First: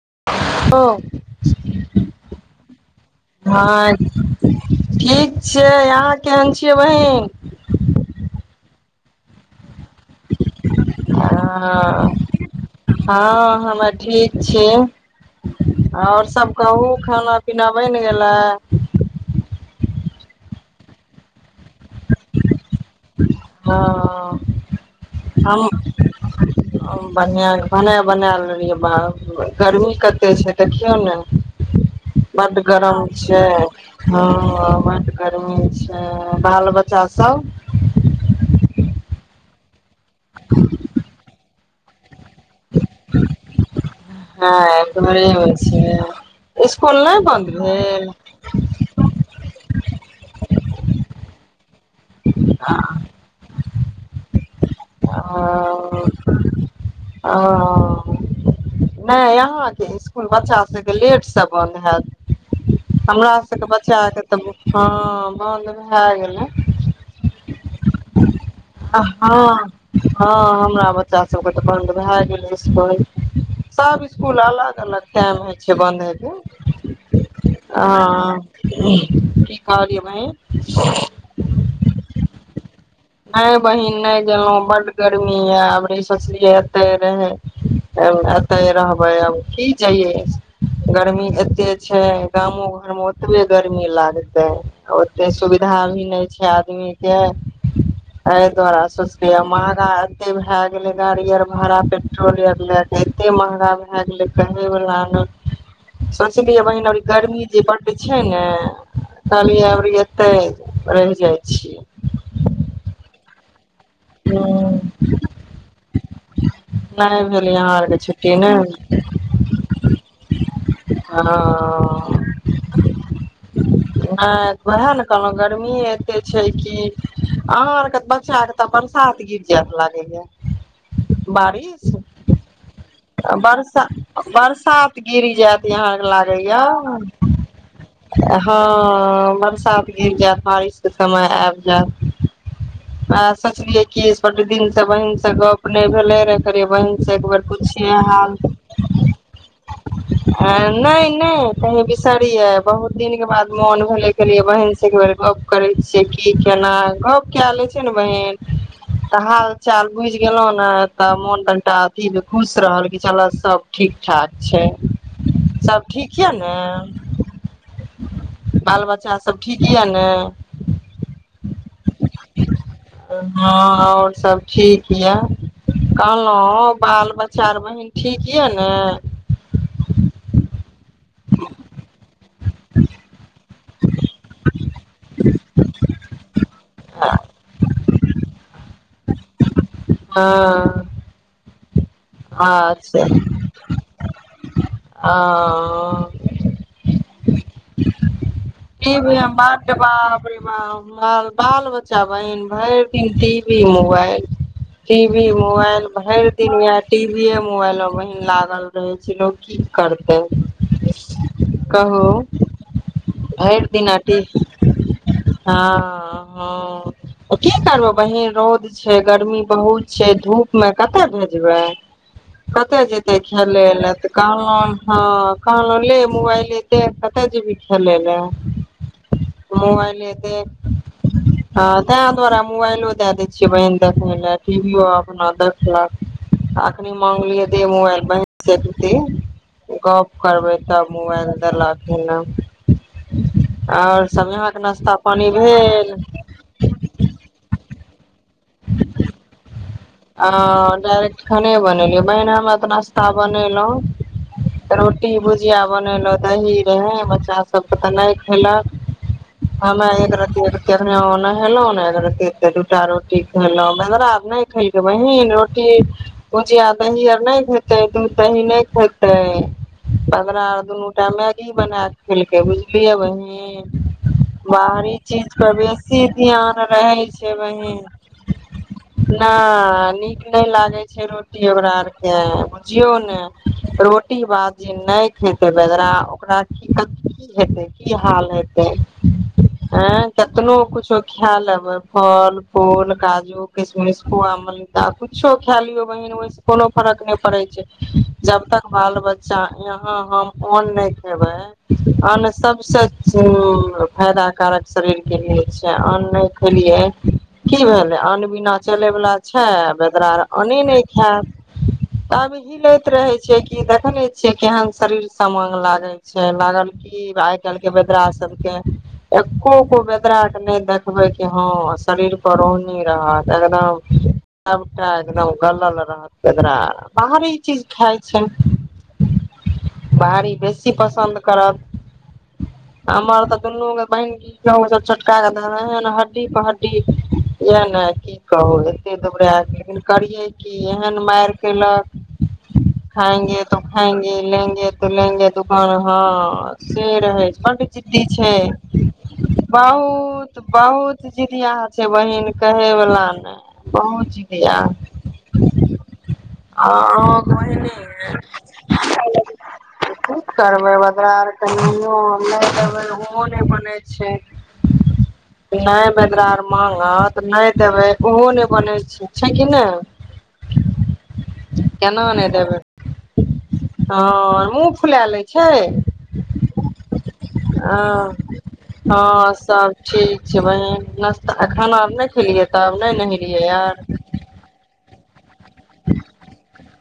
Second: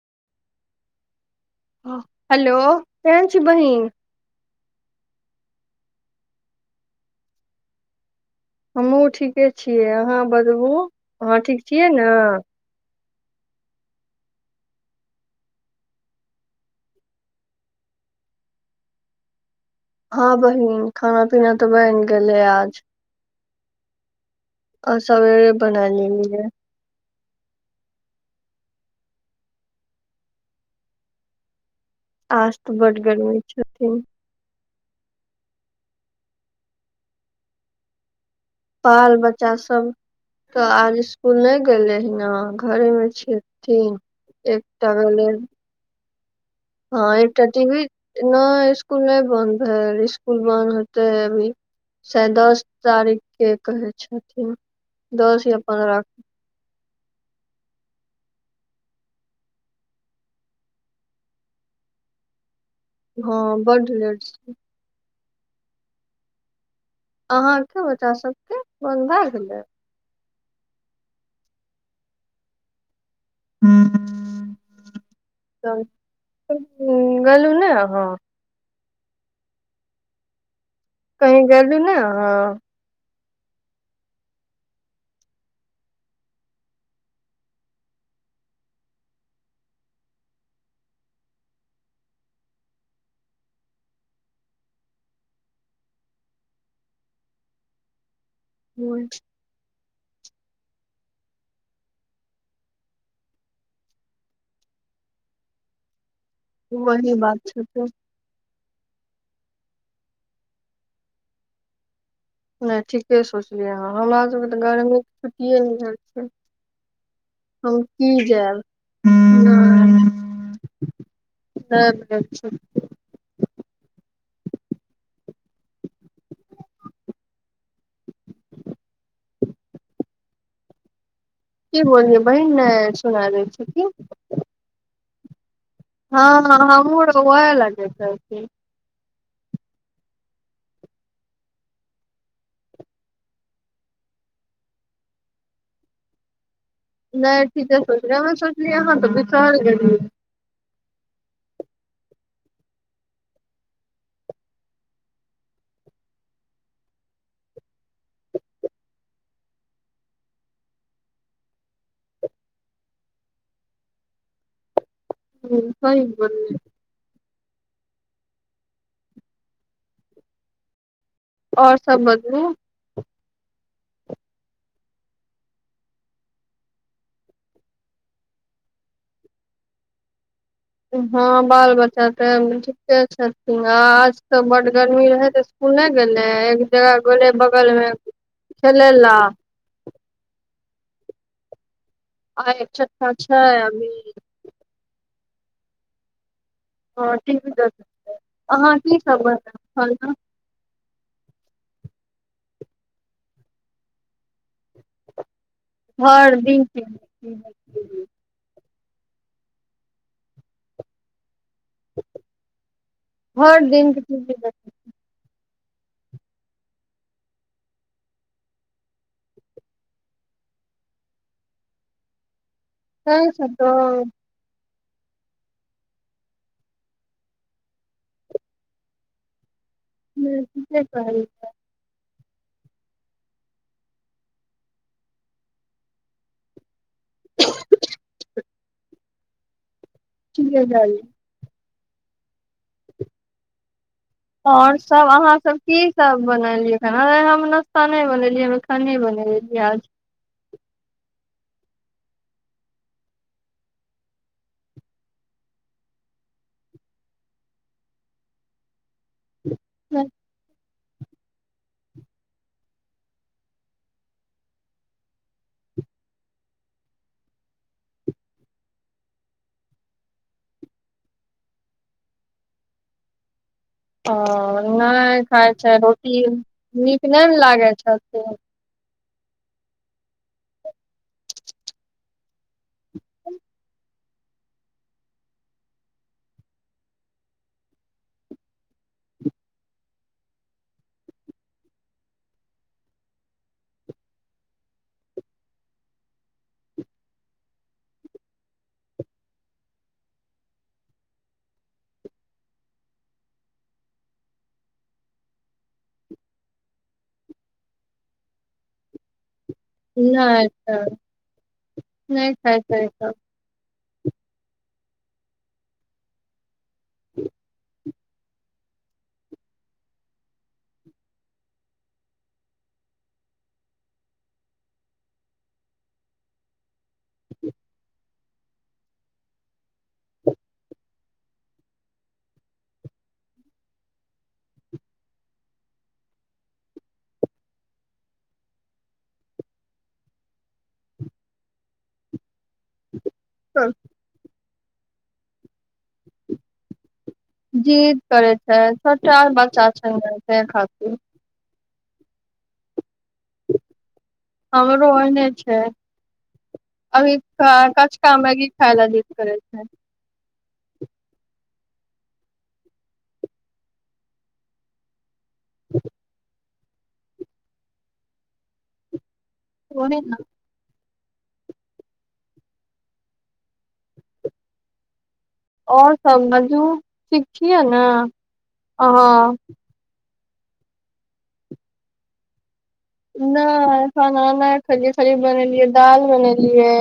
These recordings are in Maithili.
[unintelligible] हेलो केहन छी बहिन हँ ठीक छै अहाँ केहन छियै बहीन हमहूं ठीके छियै अहाँ बतबू अहाँ ठीक छियै ने हाँ हमे ठीक छी ओर सभ कहू खाना पीना बनि गेलय हँ बहिन खाना पीना तऽ बनि गेलय आज हाँ आ सवेरे बना लेलियै बढ़िया मने बना लेलिए बा गर्मी कते छै देखियौ ने आज बड तऽ गरम गर्मी छै छथिन हा बड गर्मी छै बाल बच्चा सब बाल बच्चा सब तऽ आज स्कूल नहि गेल ही ह घरेमे छियै ठीक हँ एकबारे होइ छै इसकुल हा नहि एकटा बन्द टीवी भेल नहि स्कुल नहि बंन्द भेल स्कूल बन्द होते है अभी शायद दस तारीखके कहै छथिन दस या पन्द्रह आओर आ ओ नहि अहाँके स्कुल बच्चाभके लेटसे बन्द हैत हमरा हँ सबके बड्ड लेट बच्चाके तऽ छै हँ ह नहा लेलो अहाँके बच्चासभके हँ बंद भए गेलय हँ हमरा बच्चा सबके तऽ बंद भए गेलय स्कूल सब स्कूल अलग अलग टाइम होइ छै गेलै बन्द हौयके गेलु ने अहाँ की कहलिय बहिन कहै गलू ने हँ नहि बहिन नहि गेलहुँ बड्ड गरमी यए आब नहि सोचलियै एतहि रहै एतहि रहबै आब की जइयै गर्मी एतेक छै गामो घरमे ओतबे गरमी लागतै ओतेक सुविधा भी नहि छै आदमीके एहि दुआारा सोचलिय महंगा एते भए गेलय गाड़ी आर भाड़ा पेट्रोल आर लएके एते महंगा भए गेलय कहेवला ने सोचलियै बहिन वही बात गर्मी छै जे बड़ तऽ छै ने कहलियै अबरी एते रहि जाइ छियै नहि ठीके सोच हमरा सबके छियै गर्मी के छुट्टीयो नहि भेल छै नहि भेल यहाँ हम आरके की छुट्टी ने जैब हम तै ने हँ कहय छि नहि वएह ने कहलहुँ गर्मी एते छै कि अहाँ आर के बच्चा तऽ बरसात गिर जैत लागे य की बारिश बोलियै बहिन नहि सुनाय दै छै की बरसा बरसा गिरी जा यहाँके हँ लागै या हमहूँ आर ओएह लगे कहलखिन हँ बरसात गिर जायत बारिश के समय आब जायत सोचलियै की छोटकी से बहिन से गप नहि भेले बहिन से एक बेर नहि ठीके पूछिए सोचलियै हाल हमे सोचलियै अहाँ तऽ बिसरि गेलियै नहि नहि कही बिसैर किया बहुत दिन के बाद मोन भेले कहलियै बहिन से एक बेर गप करे छियै की केना गप कय लए छियै ने बहिन तऽ हाल चाल बुझि गेलहु ने तऽ मोन कनिटा अथी खुश रहल क चल सब ठीक ठाक छै सभ सही ठीक यए बोललियै नय बाल बच्चासभ ठीक यए ने और सब बतबू हँ आओर सभ ठीक यए कहलहुँ बाल बच्चा आर बहिन ठीक यए ने हँ बाल बच्चा तऽ ठीके छै आज तऽ बड गरमी रहै तऽ इसकुल नहि गेलै एक जगह गेलले बगलमे खेलय लए हँ अहाँ के अच्छा छोटका छय अभी आ हँ टीवी देखै अहाँ की भेल सब मड बना बापरे ब माल बाल बच्चा बहिन भरि दिन TV mobile TV mobile mobile भैर दिन इएह मोबाइल मे बहिन लागल ल रहै छै लोक की करतै कहू भरि भरि दिन दिना के टीवी देखै हँ हँ हँ त की करबै बहीन रौद छै गर्मी बहुत छै धूपमे कतए भेजबै कतए जेतै खेलै लए तऽ कहलाँ हँ कहलो ले मोबाइल एते कते जेबही खेलय लए मोबइल हेतै ठीके कहलियै ह तें द्वारा मोबाइलो दए देय छियै बहिन देखे लए टीवियो अपना देखलक आ मंगलिया दे मोबल बहिन से दे गप करबे ठीके तब कहलियै मोबाइल देलक आओर सब यहाँके आओर नाश्ता सब पानी अहाँ सब की भेल सब बनेलियै खाना हम न खाना नई बनेलिए नय अखन नय बेनेलीय हन आ खाने बनेलियै बहिन हमरा तऽ नाश्ता बनेलउ रोटी भुजिया बनेलउ दही रहै बच्चासभके तऽ नहि खेलक हमे आज एक रति जखेने हम नहेलों न दू टा रोटी खेलों बंगरा आर नय खेलकय बहीन रोटी भुजिया दही आर नहि खेतय दूध दही नहि खेतय बदरा आर दुनू टाइम मैगी बना क खेलकय बुझलियए बहिन ह बाहरी नहि चीज खाइ पर छै बेसी रोटी ध्यान रहे नीक नहि ने लागय छय से नहि नीक नहि लागै छै रोटी ओकरा आरके जियओ ने रोट [unintelligible] मिसकुआ मलिदा कुछो खाय लियौ बहिन ओहिसँ कोनो फरक नहि पड़ै छै जबतक बाल बच्चा यहाँ हम अन्न नहि खेबय अन्न सबसे फायदा कारक शरीर के लिए छय अन्न नहि खेलियै की भेलै अन्न बिना चलै बला छै बेदरा आर नहि अन्ने छै नहि खायत तब नहि ही खाइ छै लैत रहे सब छै कि देख देखे छियै केहन शरीर समांग लागे छै लागल की आय कालके बच बेदरा सब के एकोगो बेदरा के नहि देखबे कि हँ शरीर पर रौहनी रहत एकदम सबटा एकदम गलल रहत बेदरा बाहरी चीज खाय छै बाहरी बेसी पसन्द करत हमर तऽ दुनू बहिन की कहु छोटका के द हड्डी प हड्डी जे ने कि कहू एते दुबरैल छै लेकिन करियै की एहन मारि केलक खाएंगे तो खाएंगे लेंगे [unintelligible] हँ से रहे छै बड जिद जिद्दी छै करै छोटा बच्चा छै ने तै बहुत खातिर बहुत जिदियाह बहिन कहे बला ने बहुत जिदिया हमरो आ ओहिने छै अभी अहाँके कचका बहिने मैगी खाय लए जिद करै छय की करबै बदरा अर तऽओ नहि देबै उहो नहि बनै छै नये बदरा आर मागंत तऽ नहि देबै ओहो ने बनय छै छै कि न ओहे ने केना नहि देबय हँ मुँह फुला लए आओर सभ बाजू ठीक छियै ने हँ ह गे बहिन नाश्ता खाना आर नहि खेलियै तब नहि नहेलियै आर नहि खाना नय खेलिये बनेलियै दालि बनेलियै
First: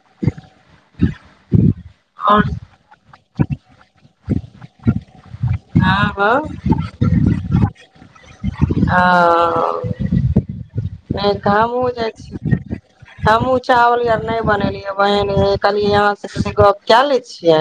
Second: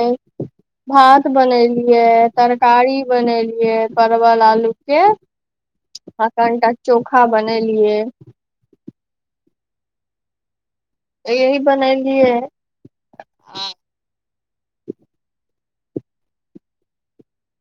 भात बनेलियै आओर तरकारी बनेलियै परवल आलू के आ हँ कनिटा चोखा बनेलियै अर नहि यही गामो जाइ बनेलियै छियै हमहु इ आर नै बनेलियै बहन कहलिय अहा से गप कय लए छी किया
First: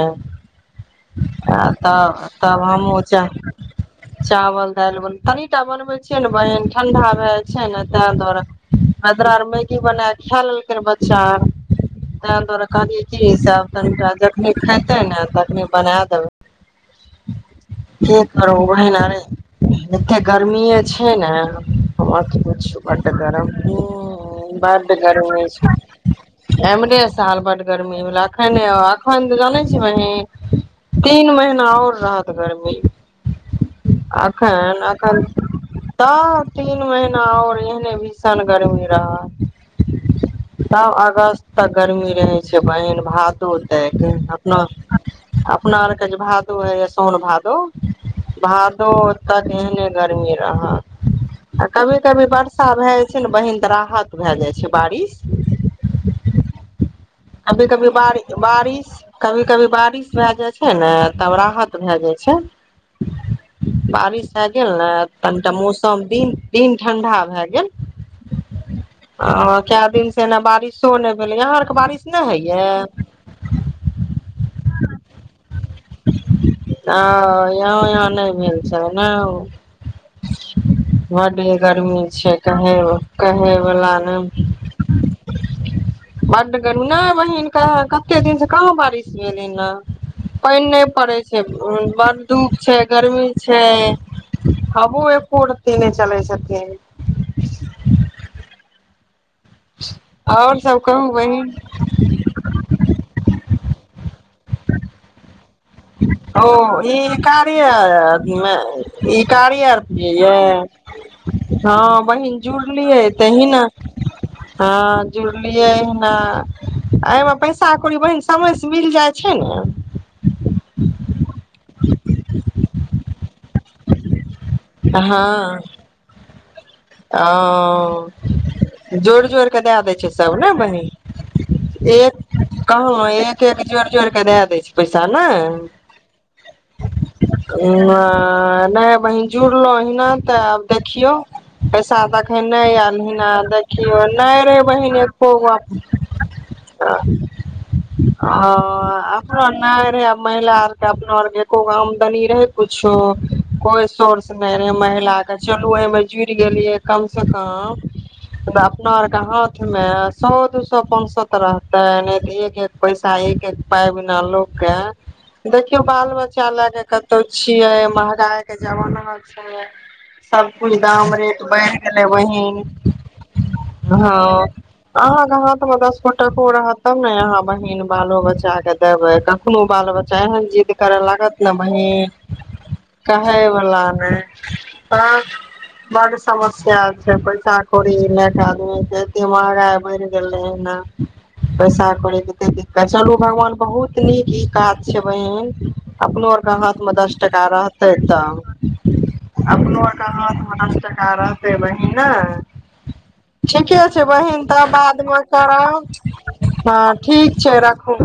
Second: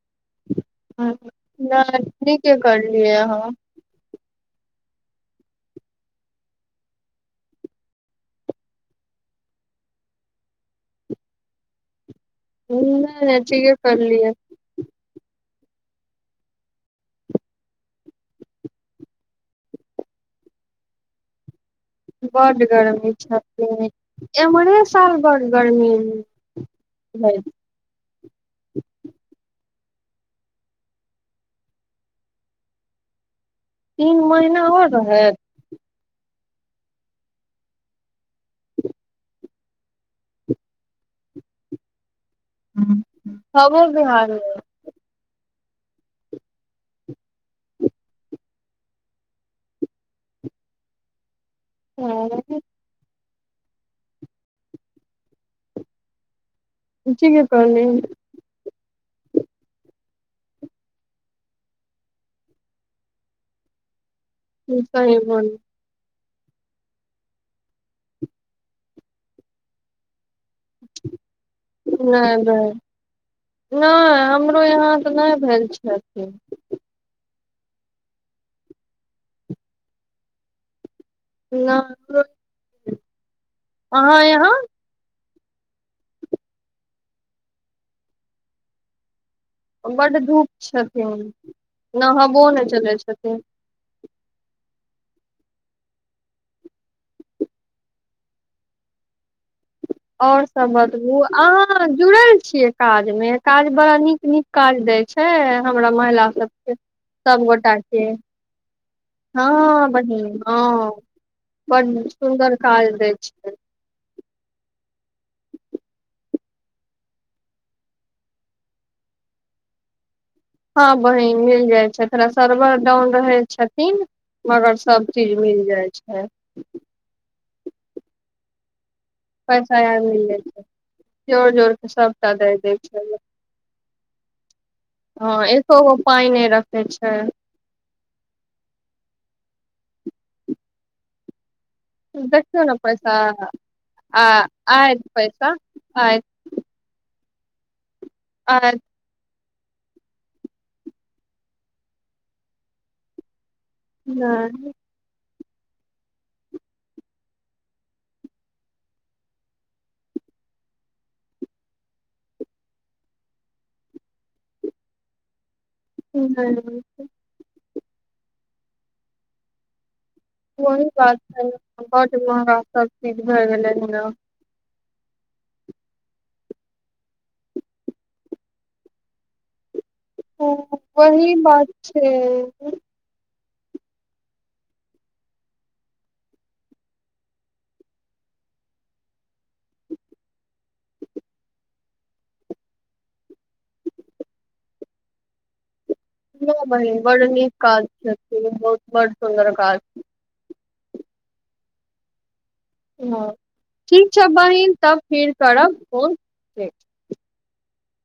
नहि तब नीके तब हमहूँ करलियै अहाँ चाह चावल दाल तनीटा बनबे छियै ने बहन ठंडा भए जाय छै ने ताहि दुआरे ओकरा आरके मैगी बना क खाय लेलके कर ब चार त दुआरे कहलियै नहि की नहि सब ठीके तनि करलियै जखनी खेते ने तखनी बना देबै कि करू बहिन अए एते गर्मीए छै ने हमरा की बड पुछू गर्मी गरम छथिन एम्हरे साल बड गर्मी एमरे रहै साल बड गर्मी भेलय आखा आखा जान बहिन तीन महीना आओर रहत गर्मी तीन महीना आओर रहै तऽ तीन महीना और एहने भीषण गरमी रहत तब अगस्त तक गर्मी रहय बहिन भातो हमरो बिहार तैना अपना आरके जे भादो होइए सान भादो भादो ओतऽ एहने गर्मी रहत आ कभी कभी मे बर्षा भए छै ने बहिन तऽ राहत भए जाय छै बारिश [inaudible] ठीके कभी कभी कहलियै बारि बारिश कभी कभी बारिश भए जाइ छै ने तब राहत भए जाइ छै बारिश भए गेल ने सही कनिटा बोलली मौसम दिन दिन ठंडा भए गेल कए दिन [inaudible] नहि भेलै यहाँ आरके बारिश नहि होइया बेहिन आ नये हमरो यहाँ तऽ नहि भेल छै किया छै य यहाँ नहि भेल छै ने बड्ड गर्मी नहि छै कहे कहे वला ने अहाँ यहाँ बड गरमी नहि बहिन कते दिन से कह बारिश गेलै ना बड धूप पइन नहि पड़े छथिन छै बड़ नहबो धूप नहि छै चलै गर्मी छथिन छै आबो एको रति नहि चलै छथिन ओर आओर सब कहू बतबू बहिन अहाँ जुड़ल छियै काजमे काज बड़ा नीक नीक काज दैय छै हमरा महिला ओ सबके ई कार्या सबगोटा के ई कार्य आर हँ बहिन ये हँ हँ बड बहिन सुन्दर काज जुड़लियै दै तेहि छै न हँ जुड़लियै एहहिना एहिमे पैसा कौड़ी बहीन समयसँ मिल जाइ छै ने हँ बहिन मिल जाइ छै जेकरा सर्बर डाउन [unintelligible] मगर सब हँ चीज मिल जाय छै [inaudible] हा ओ जोर जोर के पैसा दए दै आर छै मिल सब जाइ ने जोड़ जोड़ के बहिन एक सबटा दै दै छै कहलउ एक एक जोर जोर के दए दै छै पैसा ने हँ एको गो पाइ नहि रखे छै नहि बहिन जुड़लहु ओहिना तऽ आब देखियौ पैसा तऽ एखन देखियौ ने नहि आयल पैसा हन देखियौ आ नहि रहै बहीन आयत एको पैसा गो आयत त आयत ओ नहि रहे महिला आर के अपना आर के आमदनी रहे कुछो कोइ सोर्स नहि रहै महिला चलू उहेमे जुड़ि गेलियै कमसँ कम तऽ अपना आरके हाथमे सौ दू सौ पाँच सौ तऽ रहतै नहि तऽ एक एक पैसा एक एक पाइ बिना लोकके देखियौ बाल बच्चा नहि लयके कतौ छियै महंगाय के जमाना छैय सब कुइ अ अ भ हँ गेलय अहाँके हाथ मे दस फोटको रहत तब ने अहाँ बहिन बालो बच्चा के देबै कखनो बाल बच्चा एहन जिद हँ, कर वही लागत ने बात छै बहिन नहि देखय वला नै प्राण बड समस्या छै पैसा कौड़ी लए क आदमी के एते महगाइ बढ़ गेलै हन पैसा कौड़ी केते दिक्कत चलू भगवान बहुत नीक ई काज छै बहिन अपनो आरके हाथमे बहिन दस बड टाका नीक काज रहतै छथिन बहुत त बड सुन्दर काज अपनो आरके हाथ पांच टका रहतै बहिन ने हँ ठीके छै ठीक बहिन तऽ तब बादमे फिर फोन करब हँ ठीक छै राखू